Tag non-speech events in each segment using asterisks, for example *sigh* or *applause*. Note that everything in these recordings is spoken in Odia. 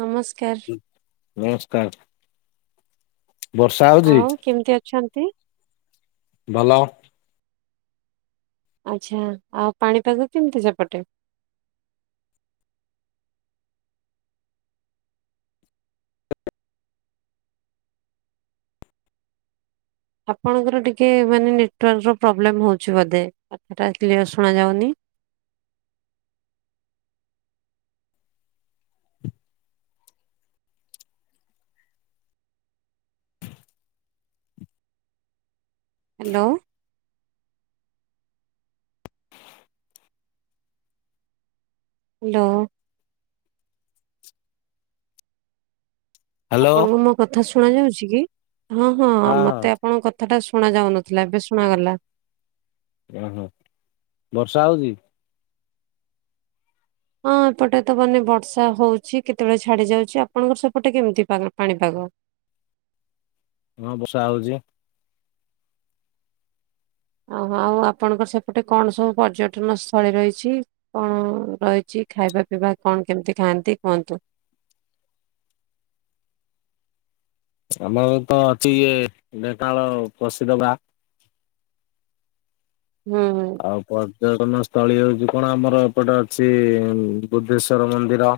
ନମସ୍କାର। ନମସ୍କାର। ବର୍ଷା ହଉଛି ଆଉ କେମିତି ଅଛନ୍ତି। ଭଲ। ଆଚ୍ଛା ଆଉ ପାଣିପାଗ କେମିତି ସେପଟେ? ଆପଣଙ୍କର ଟିକେ ମାନେ ନେଟୱାର୍କର ପ୍ରୋବ୍ଲେମ ହଉଛି ବୋଧେ କଥାଟା କ୍ଲିୟର ଶୁଣ ଯାଉନି। ହ୍ୟାଲୋ। ହ୍ୟାଲୋ। ହ୍ୟାଲୋ ଆପଣଙ୍କୁ ମୋ କଥା ଶୁଣ ଯାଉଛି କି? ହଁ ହଁ ମତେ ଆପଣଙ୍କ କ କଥାଟା ଶୁଣା ଯାଉନଥିଲା ଏବେ ଶୁଣାଗଲା। ହଁ ହଁ ବର୍ଷା ହଉଛି? ହଁ ଏପଟେ ତ ମାନେ ବର୍ଷା ହଉଛି କେତେବେଳେ ଛାଡି ଯାଉଛି ଆପଣଙ୍କର ସେପଟେ କେମିତି ପାଣିପାଗ? ହଁ ବର୍ଷା ହଉଛି। ଓ ହଉ ଆପଣଙ୍କ ସେପଟେ କଣ ସବୁ ପର୍ଯ୍ୟଟନ ସ୍ଥଳୀ ରହିଛି? କଣ ରହିଛି ଖାଇବା ପିଇବା କଣ କେମିତି ଖାଆନ୍ତି କୁହନ୍ତୁ? ଆମର ତ ଅଛି ଇଏ ଢେଙ୍କାନାଳ ପ୍ରସିଦ୍ଧ ଗା। *unintelligible* ଆଉ ପର୍ଯ୍ୟଟନ ସ୍ଥଳୀ ହଉଚି କଣ ଆମର ଏପଟେ ଅଛି ବୁଦ୍ଧେଶ୍ଵର ମନ୍ଦିର।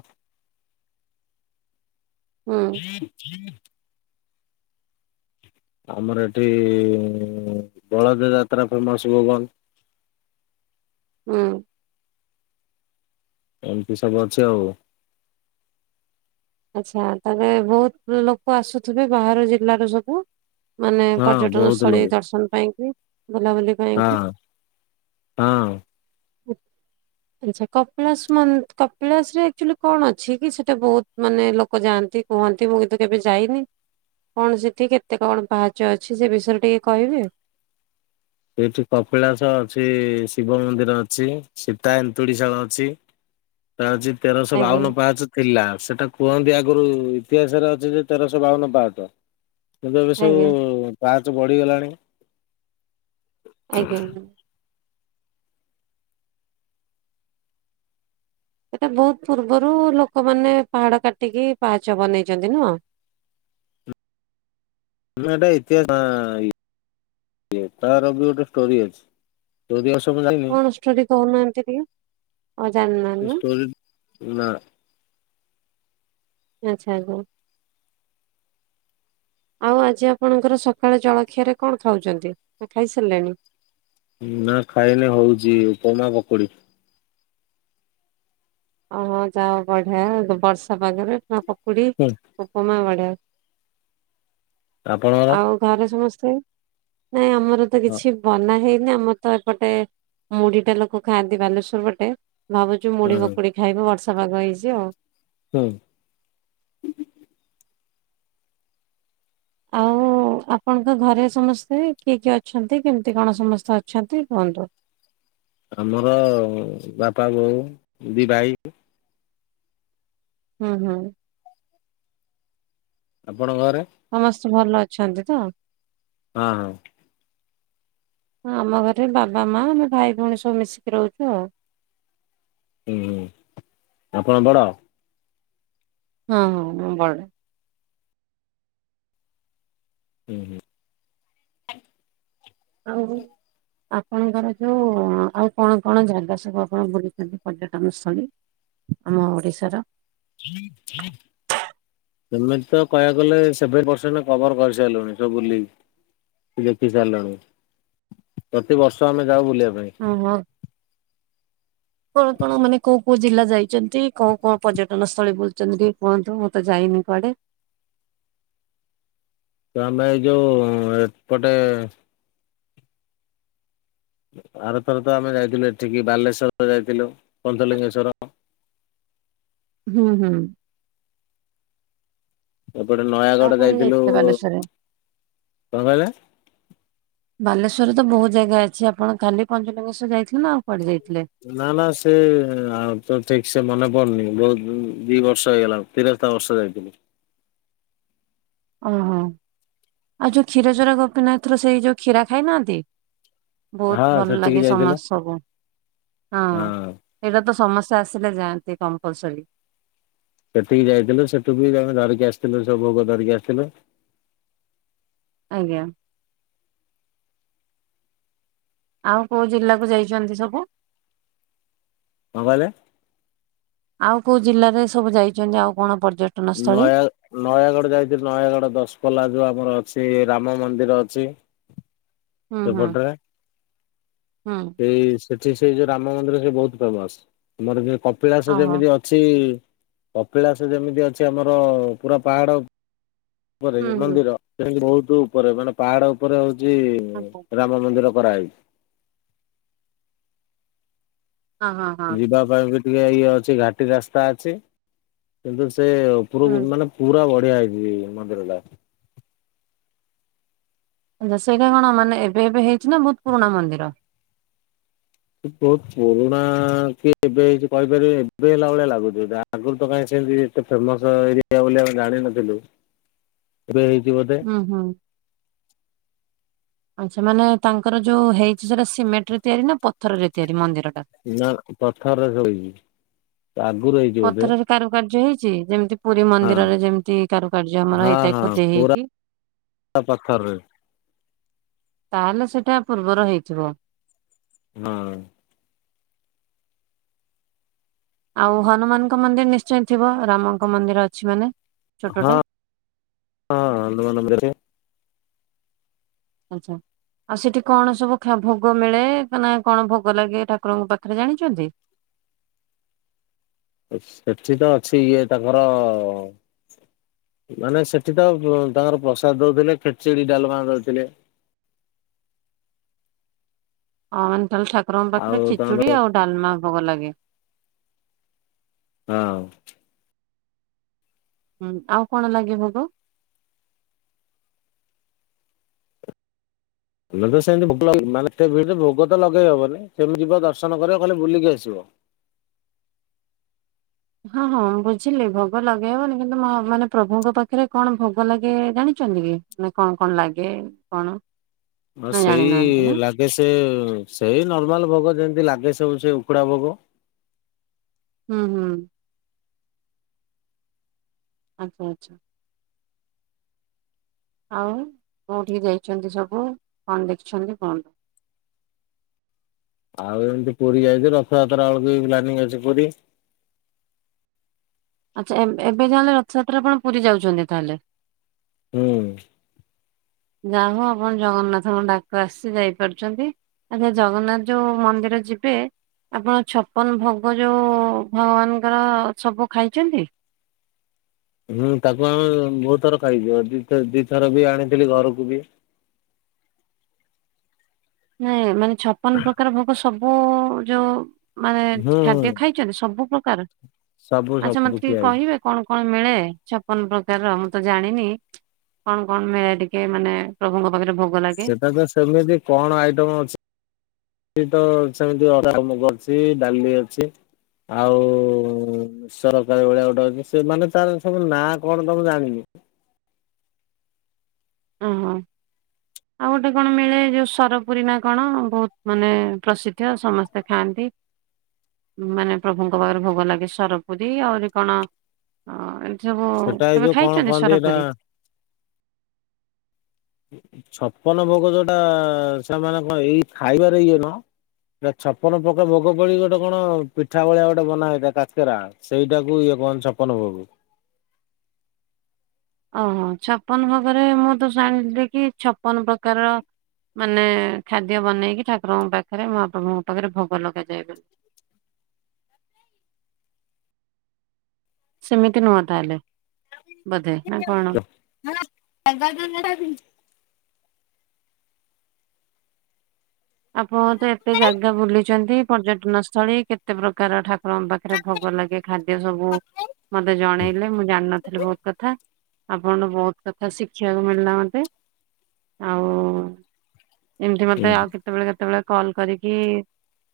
ହଁ ହୁଁ ହଁ *unintelligible* ଆମର ଏଠି ବଳଦେ ଯାତ୍ରା ଫେମସ୍ ଭୁବନ। *unintelligible* ଏମତି ସବୁ ଅଛି ଆଉ। ଆଚ୍ଛା ତାହେଲେ ବହୁତ ଲୋକ ଆସୁଥିବେ ବାହାର ଜିଲ୍ଲାର ସବୁ? ମାନେ ହଁ ପର୍ଯ୍ୟଟନ ବହୁତ ସ୍ଥଳୀ ଲୋକ ଦର୍ଶନ ପାଇଁକି ବୁଲାବୁଲି ପାଇଁ ହଁ, ହଁ। ଉ, ଆଚ୍ଛା କପିଳାସ ମନ କପିଳାସ ରେ ଐକ୍ଚୁଲି କଣ ଅଛି କି ସେଟା ବଉ ମାନେ ଲୋକ ଯାଆନ୍ତି କୁହନ୍ତି ମୁଁ କିନ୍ତୁ କେବେ ଯାଇନି। କଣ ସେଠି କେତେ କଣ ପାହାଚ ଅଛି ସେ ବିଷୟରେ ଟିକେ କହିବେ? ସେଇଠି କପିଳାସ ଅଛି ଶିବ ମନ୍ଦିର ଅଛି। ସୀତା ଏନ୍ତୁଡ଼ି ସାଳ ଅଛି। ତା ଅଛି ତେରଶହ ଆଜ୍ଞା ବାଉନ ପାହାଚ ଥିଲା ସେଟା କୁହନ୍ତି ଆଗରୁ ଇତିହାସରେ ଅଛି ଯେ ତେରଶହ ବାଉନ ପାହାଚ। କିନ୍ତ ଏବେ ଆଜ୍ଞା ସବୁ ପାହାଚ ବଢିଗଲାଣି। ଆଜ୍ଞା। ସେ ତ ବହୁତ ପୂର୍ବରୁ ଲୋକମାନେ ପାହାଡ କାଟିକି ପାହାଚ ବନେଇଚନ୍ତି ନୁହଁ? ଆମ ଏଟା ଇତିହାସ ତା ଇ- ଏଟାର ବି ଗୋଟେ ଷ୍ଟୋରି ଅଛି। କପିଳାସ ମୁଁ ଯାଇନି। କଣ ଷ୍ଟୋରି କହୁନାହାନ୍ତି ଟିକେ ଆଉ ସେ ଜାଣିନାହାନ୍ତି ଷ୍ଟୋରି ଏ ନା। ଆଚ୍ଛା ଆଗ ଆଉ ଆଜି ଆପଣଙ୍କର ସକାଳ ଜଳଖିଆରେ କଣ ଖାଉଚନ୍ତି ନା ଖାଇସାରିଲେଣି? ନା ଖାଇନି ହଉଚି ଉପମା ପକୁଡି। ଓ ହଁ ଯା ବଢିଆ ବର୍ଷା ପାଗରେ ତ ପକୁଡି ହୁଁ ଉପମା ବଢିଆ। ଆପଣଙ୍କର? ଆଉ ଘରେ ସମସ୍ତେ, ନାଇଁ ଆମର ତ ହଁ କିଛି ବନା ହେଇନି ଆମ ତ ଏପଟେ ମୁଢି ଟା ଲୋକ ଖାଆନ୍ତି ବାଲେଶ୍ୱର ପଟେ ଭାବୁଛୁ ମୁଢି ହୁଁ କୁ ଖାଇବୁ ବର୍ଷା ପାଗ ହେଇଛି ଆଉ। ହୁଁ। ଆଉ ଆଉ ଆପଣଙ୍କ ଘରେ ସମସ୍ତେ କିଏ କିଏ ଅଛନ୍ତି କେମିତି କଣ ସମସ୍ତେ ଅଛନ୍ତି କୁହନ୍ତୁ? ଆମର ବାପା, ବୋଉ, ଦି ଭାଇ ହଁ, ହଁ। ଆପଣଙ୍କ ଘରେ? ସମସ୍ତେ ଭଲ ଅଛନ୍ତି ତ? ହଁ, ହଁ। ହଁ ଆମ ଘରେ ବାବା ମା ଆମେ ଭାଇ ଭଉଣୀ ସବୁ ମିଶିକି ରହୁଛୁ ଆଉ। ହୁଁ, ହୁଁ, ଆପଣ ବଡ଼? ହଁ, ହଁ ମୁଁ ବଡ଼। ହୁଁ, ହୁଁ। ଆଉ ଆପଣଙ୍କର ଯୋଉ ଆଉ କଣ କଣ ଜାଗା ସବୁ ଆପଣ ବୁଲିଛନ୍ତି ପର୍ଯ୍ୟଟନ ସ୍ଥଳୀ? ଆମ ଓଡିଶାର? ଠିକ ସେମିତି ତ କହିବାକୁ ଗଲେ ସେଭେଣ୍ଟ ପରସେଣ୍ଟ କଭର କରିସାରିଲଣି ସବୁ ବୁଲିକି। ଦେଖି ସାରିଲୁଣି ପ୍ରତିିବର୍ଷ ଆମେ ଯାଉ ବୁଲିବା ପାଇଁ। ଓ ହୋ। କଣ କଣ ମାନେ କୋଉ କୋଉ ଜିଲ୍ଲା ଯାଇଛନ୍ତି କୋଉ କଣ ପର୍ଯ୍ୟଟନ ସ୍ଥଳୀ ବୁଲୁଛନ୍ତି କୁହନ୍ତୁ ମୁଁ ତ ଯାଇନି କୁଆଡେ? ତମେ ଏଇ ଯୋଉ ଏପଟେ ଆରଥର ତ ଆମେ ଯାଇଥିଲୁ ଏଠିକି ବାଲେଶ୍ଵର ଯାଇଥିଲୁ ପଞ୍ଚଲିଙ୍ଗେଶ୍ଵର। ହୁଁ ହୁଁ। ଏପଟେ ଆଉ ନୟାଗଡ଼ କଣ ଯାଇଥିଲୁ ଯାଇଥିଲେ ବାଲେଶ୍ଵରରେ? କଣ କହିଲେ? ବାଲେଶ୍ୱରରେ ତ ବହୁତ ଜାଗା ଅଛି ଆପଣ ଖାଲି ପଞ୍ଚଲିଙ୍ଗେଶ୍ୱର୍ ଯାଇଥିଲେ ନା ଆଉ କୁଆଡେ ଯାଇଥିଲେ? ନା ନା ସେ ଆଉ ତ ଠିକ ସେ ମନେ ପଡୁନି ବହୁତ ଦି ବର୍ଷ ହେଇଗଲା। ତେରସ୍ତା ବର୍ଷ ଯାଇଥିଲି। ଓହୋ ଆଉ ଯୋଉ କ୍ଷୀର ଜୋଉରା ଗୋପୀନାଥର ସେଇ ଯୋଉ କ୍ଷୀର ଖାଇନାହାନ୍ତି? ହଁ ବହୁତ ଭଲ ସେଠିକି ଲାଗେ ଯାଇଥିଲୁ ସମାଜ ସବୁ ହଁ। ଏଇଟା ତ ସମସ୍ୟା ଆସିଲେ ଯାଆନ୍ତି କମ୍ପଲସରୀ। ସେଠିକି ଯାଇଥିଲ ସେଠୁ ବି ଆମେ ଧରିକି ଆସିଥିଲୁ ସବୁ ଭୋଗ ଧରିକି ଆସିଥିଲୁ। ଆଜ୍ଞା। ଆଉ କୋଉ ଜିଲ୍ଲାକୁ ଯାଇଛନ୍ତି ସବୁ? କଣ କହିଲେ? ଆଉ କୋଉ ଜିଲ୍ଲାରେ ସବୁ ଯାଇଛନ୍ତି ଆଉ କଣ ପର୍ଯ୍ୟ ନୟା ନୟାଗଡ଼ ଯାଇଥିଲି ନୟାଗଡ଼ ଦଶପଲ୍ଲା ଯୋଉ ଆମର ଅଛି ରାମ ମନ୍ଦିର ଅଛି। ହୁଁ ହୁଁ ସେପଟରେ ହୁଁ ସେଇ ସେଠି ସେଇ ଯୋଉ ରାମ ମନ୍ଦିର ସେ ବହୁତ ଫେମସ। ଆମର ଯେ କପିଳାସ ଯେମିତି ଅ ହୁଁ ଅଛି କପିଳାସ ଯେମିତି ଅଛି ଆମର ପୁରା ପାହାଡ। ଉପରେ ହୁଁ ମନ୍ଦିର ସେ ବହୁତ ଉପରେ ମାନେ ପାହାଡ ଉପରେ ହଉଛି ହଁ ହଁ ରା ମନ୍ଦିର କରାହେଇଛି। ହଁ। ଯିବା ପାଇଁ ବି ଟିକେ ଇଏ ଅଛି ଘାଟି ରାସ୍ତା ଅଛି କିନ୍ତୁ ସେ ହୁଁ ଉପରକୁ ମାନେ ପୁରା ବଢିଆ ହେଇଛି ମନ୍ଦିର ଟା। ଆ ସେଇଟା କଣ ମାନେ ଏବେ ଏବେ ହେଇଛି ନା ବହୁତ ପୁରୁଣା ମନ୍ଦିର। ବହୁତ ପୁରୁଣା କି ଏବେ ହେଇଛି କହିପାରିବିନି ଏବେ ହେଲା ଭଳିଆ ଲାଗୁଛି। ଆଗରୁ ତ କାଇଁ ସେମିତି ଏତେ ଫେମସ୍ ଏରିଆ ବୋଲି ଆମେ ଜାଣିନଥିଲୁ। *inaudible* ଏବେ ହେଇଚି ବୋଧେ। ହୁଁ ହୁଁ। ଆଚ୍ଛା ମାନେ ତାଙ୍କର ଯୋଉ ହେଇଛି ସେଟା ସିମେଣ୍ଟ ରେ ତିଆରି ନା ପଥରରେ ତିଆରି ମନ୍ଦିର ଟା? ନା ପଥରରେ ସୋଇଛି ଆଗରୁ ହେଇଛି ବୋଧେ। ପଥରରେ କାରୁକାର୍ଯ୍ୟ ହେଇଛି ଯେମିତି ପୁରୀ ହଁ ମନ୍ଦିରରେ ଯେମିତି କାରୁକାର୍ଯ୍ୟ ଆମର ହଁ ହେଇଥାଏ ହଁ ଖୋଦି ପୁରା ହେଇକି। ପାଖରେ ତାହେଲେ ସେଇଟା ପୂର୍ବର ହେଇଥିବ? ହଁ। ଆଉ ହନୁମାନଙ୍କ ମନ୍ଦିର ନିଶ୍ଚୟ ଥିବ ରାମଙ୍କ ମନ୍ଦିର ଅଛି ମାନେ। ହଁ ଛୋଟଟେ। ହଁ *unintelligible* ରେ। ଆଚ୍ଛା। ଆଉ ସେଠି କଣ ସବୁ ଭୋଗ ମିଳେ ନା କଣ ଭୋଗ ଲାଗେ ଠାକୁରଙ୍କ ପାଖରେ ଜାଣିଚନ୍ତି? ସେଠି ତ ଅଛି ଇଏ ତାଙ୍କର ମାନେ ସେଠି ତ ତାଙ୍କର ପ୍ରସାଦ ଦଉଥିଲେ ଖିଚିଡ଼ି ଡ଼ାଲମା ଦଉଥିଲେ। ଓହୋ ତାହେଲେ ଠାକୁରଙ୍କ ଆଉ ପାଖରେ ତାଙ୍କର ଖିଚୁଡ଼ି ହଁ ଆଉ ଡ଼ାଲମା ଭୋଗ ଲାଗେ। ହଁ। ହୁଁ ଆଉ କଣ ଲାଗେ ଭୋଗ? ଆମେ ତ ସେମିତି ମାନେ ସେ ଭୋଗ ତ ଲଗେଇ ହବନି ସେମିତି ଯିବ ଦର୍ଶନ କରିବ କହିଲେ ବୁଲିକି ଆସିବ। ହଁ ହଁ ବୁଝିଲି ଭୋଗ ଲଗେଇହବନି। କିନ୍ତୁ ମା-ମାନେ ପ୍ରଭୁଙ୍କ ପାଖରେ କଣ ଭୋଗ ଲାଗେ ଜାଣିଚନ୍ତି କି? ନେ କଣ କଣ ଲାଗେ କଣ? ଆଉ ନା ସେଇ ଜାଣିନାହାନ୍ତି ନା ଲାଗେ ସେ ସେଇ ନର୍ମାଲ ଭୋଗ ଯେମିତି ଲାଗେ ସବୁ ସେ ଉଖୁଡା ଭୋଗ। ହୁଁ, ହୁଁ। ଆଚ୍ଛା, ଆଚ୍ଛା। ଆଉ କୋଉଠିକି ଯାଇଛନ୍ତି ସବୁ କଣ ଦେଖିଛନ୍ତି କୁହନ୍ତୁ? ଆଉ ଏମିତି ପୁରୀ ଯାଇଚେ। ରଥଯାତ୍ରା ବେଳକୁ ବି ପ୍ଲାନିଂ ଅଛି ପୁରୀ। ଆଚ୍ଛା ଏ ଏବେ ଯାହେଲେ ରଥଯାତ୍ରା ଆପଣ ପୁରୀ ଯାଉଛନ୍ତି ତାହେଲେ। ହୁଁ। ଯାହଉ ଆପଣ ଜଗନ୍ନାଥଙ୍କ ଡାକ ଆସିଚି ଯାଇପାରୁଛନ୍ତି। ଆଚ୍ଛା ଜଗନ୍ନାଥ ଯୋଉ ମନ୍ଦିର ଯିବେ ଆପଣ ଛପନ ଭୋଗ ଯୋଉ ଭଗବାନଙ୍କର ସବୁ ଖାଇଛନ୍ତି? ହୁଁ ତାକୁ ଆମେ ବହୁତ ଥର ଖାଇଚୁ ଆ, ଦିଥ ଦିଥର ବି ଆଣିଥିଲି ଘରକୁ ବି। ନାଇଁ ମାନେ ଛପନ ପ୍ରକାର ଭୋଗ ସବୁ ଯୋଉ ମାନେ ହୁଁ ଖାଦ୍ୟ ଖାଇ ଚନ୍ତି ସବୁ ପ୍ରକାର ସବୁ ଆଚ୍ଛା ସବୁ ମୋତେ ଟିକେ ଖିଆ ହେଇଛି। କହିବେ? କଣ କଣ ମିଳେ ଛପନ ପ୍ରକାର ର ମୁଁ ତ ଜାଣିନି? କଣ କଣ ମିଳେ ଟିକେ ମାନେ ପ୍ରଭୁଙ୍କ ପାଖରେ ଭୋଗ ଲାଗ ସେଟା ତ ସେମିତି କଣ ଆଇଟମ ଅଛି ଇତ ସେମିତି *inaudible* ମୁଗ ଅଛି, ଡାଲି ଅଛି। ଆଉ ସରକାରୀ ଭଳିଆ ଗୋଟେ ଅଛି ସେମାନେ ତାର ସବୁ ନାଁ କଣ ତ ମୁଁ ଜାଣିନୁ। ଅଁ, ହଁ। ଆଉ ଗୋଟେ କଣ ମିଳେ ଯୋଉ ସରପୁରୀ ନା କଣ ବହୁତ ମାନେ ପ୍ରସିଦ୍ଧ ସମସ୍ତେ ଖାଆନ୍ତି। ମାନେ ପ୍ରଭୁଙ୍କ ପାଖରେ ଭୋଗ ଲାଗେ ସରପୁରୀ ଆହୁରି କଣ ହଁ ଏମିତି ସବୁ ସେଟା ଏଇ କେବେ ଯୋଉ କଣ ଖାଇଛନ୍ତି କହନ୍ତି ଏଇଟା ସୋରପୁରୀ? ଛପନ ଭୋଗ ଯୋଉଟା ସେମାନେ କଣ ଏଇ ଖାଇବାରେ ଇଏ ନୁହଁ। ଏ ଛପନ ପକା ଭୋଗ ପଡି ଗୋଟେ କଣ ପିଠା ଭଳିଆ ଗୋଟେ ବନାହେଇଥାଏ କାକେରା। ସେଇଟାକୁ ଇଏ କହନ୍ତି ଛପନ ଭୋଗ। ଓହୋ! ଛପନ ଭୋଗରେ ମୁଁ ତ ଜାଣଥିଲି କି ଛପନ ପ୍ରକାର ର ମାନେ ଖାଦ୍ୟ ବନେଇକି ଠାକୁରଙ୍କ ପାଖରେ ମହାପ୍ରଭୁଙ୍କ ପାଖରେ ଭୋଗ ଲଗାଯାଏ ବୋଲି। ସେମିତି ନୁହଁ ତାହେଲେ ବୋଧେ ନା କଣ? ନା ନା ଏଗାର ଦିନ ଟା ବି ଆପଣ ତ ଏତେ ଜାଗା ବୁଲିଛନ୍ତି ପର୍ଯ୍ୟଟନ ସ୍ଥଳୀ କେତେ ପ୍ରକାର ଠାକ ରଙ୍କ ପାଖରେ ଭୋଗ ଲାଗେ ଖାଦ୍ୟ ସବୁ ମୋତେ ଜଣେଇଲେ ମୁଁ ଜାଣିନଥିଲି ବହୁତ କଥା। ଆପଣ ବହୁତ କଥା ଶିଖିବାକୁ ମିଳିଲା ମୋତେ। ଆଉ ଏମିତି ହୁଁ ମୋତେ ଆଉ କେ ତେବେଳେ କେତେବେଳେ କଲ୍ କରିକି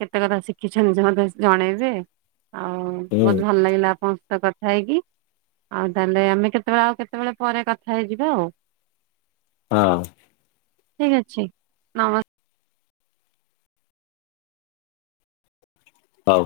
କେତେ କଥା ଶିଖିଛନ୍ତି ଯେ ମୋତେ ଜଣେଇବେ। ଆଉ ହୁଁ। ବହୁତ ଭଲ ଲାଗିଲା ଆପଣଙ୍କ ସହିତ କଥା ହେଇକି। ଆଉ ତାହେଲେ ଆମେ କେତେବେଳେ ଆଉ କେତେବେଳେ ପରେ କଥା ହେଇଯିବା ଆଉ। ହଁ। ଠିକ୍ ଅଛି ନମ ହଉ।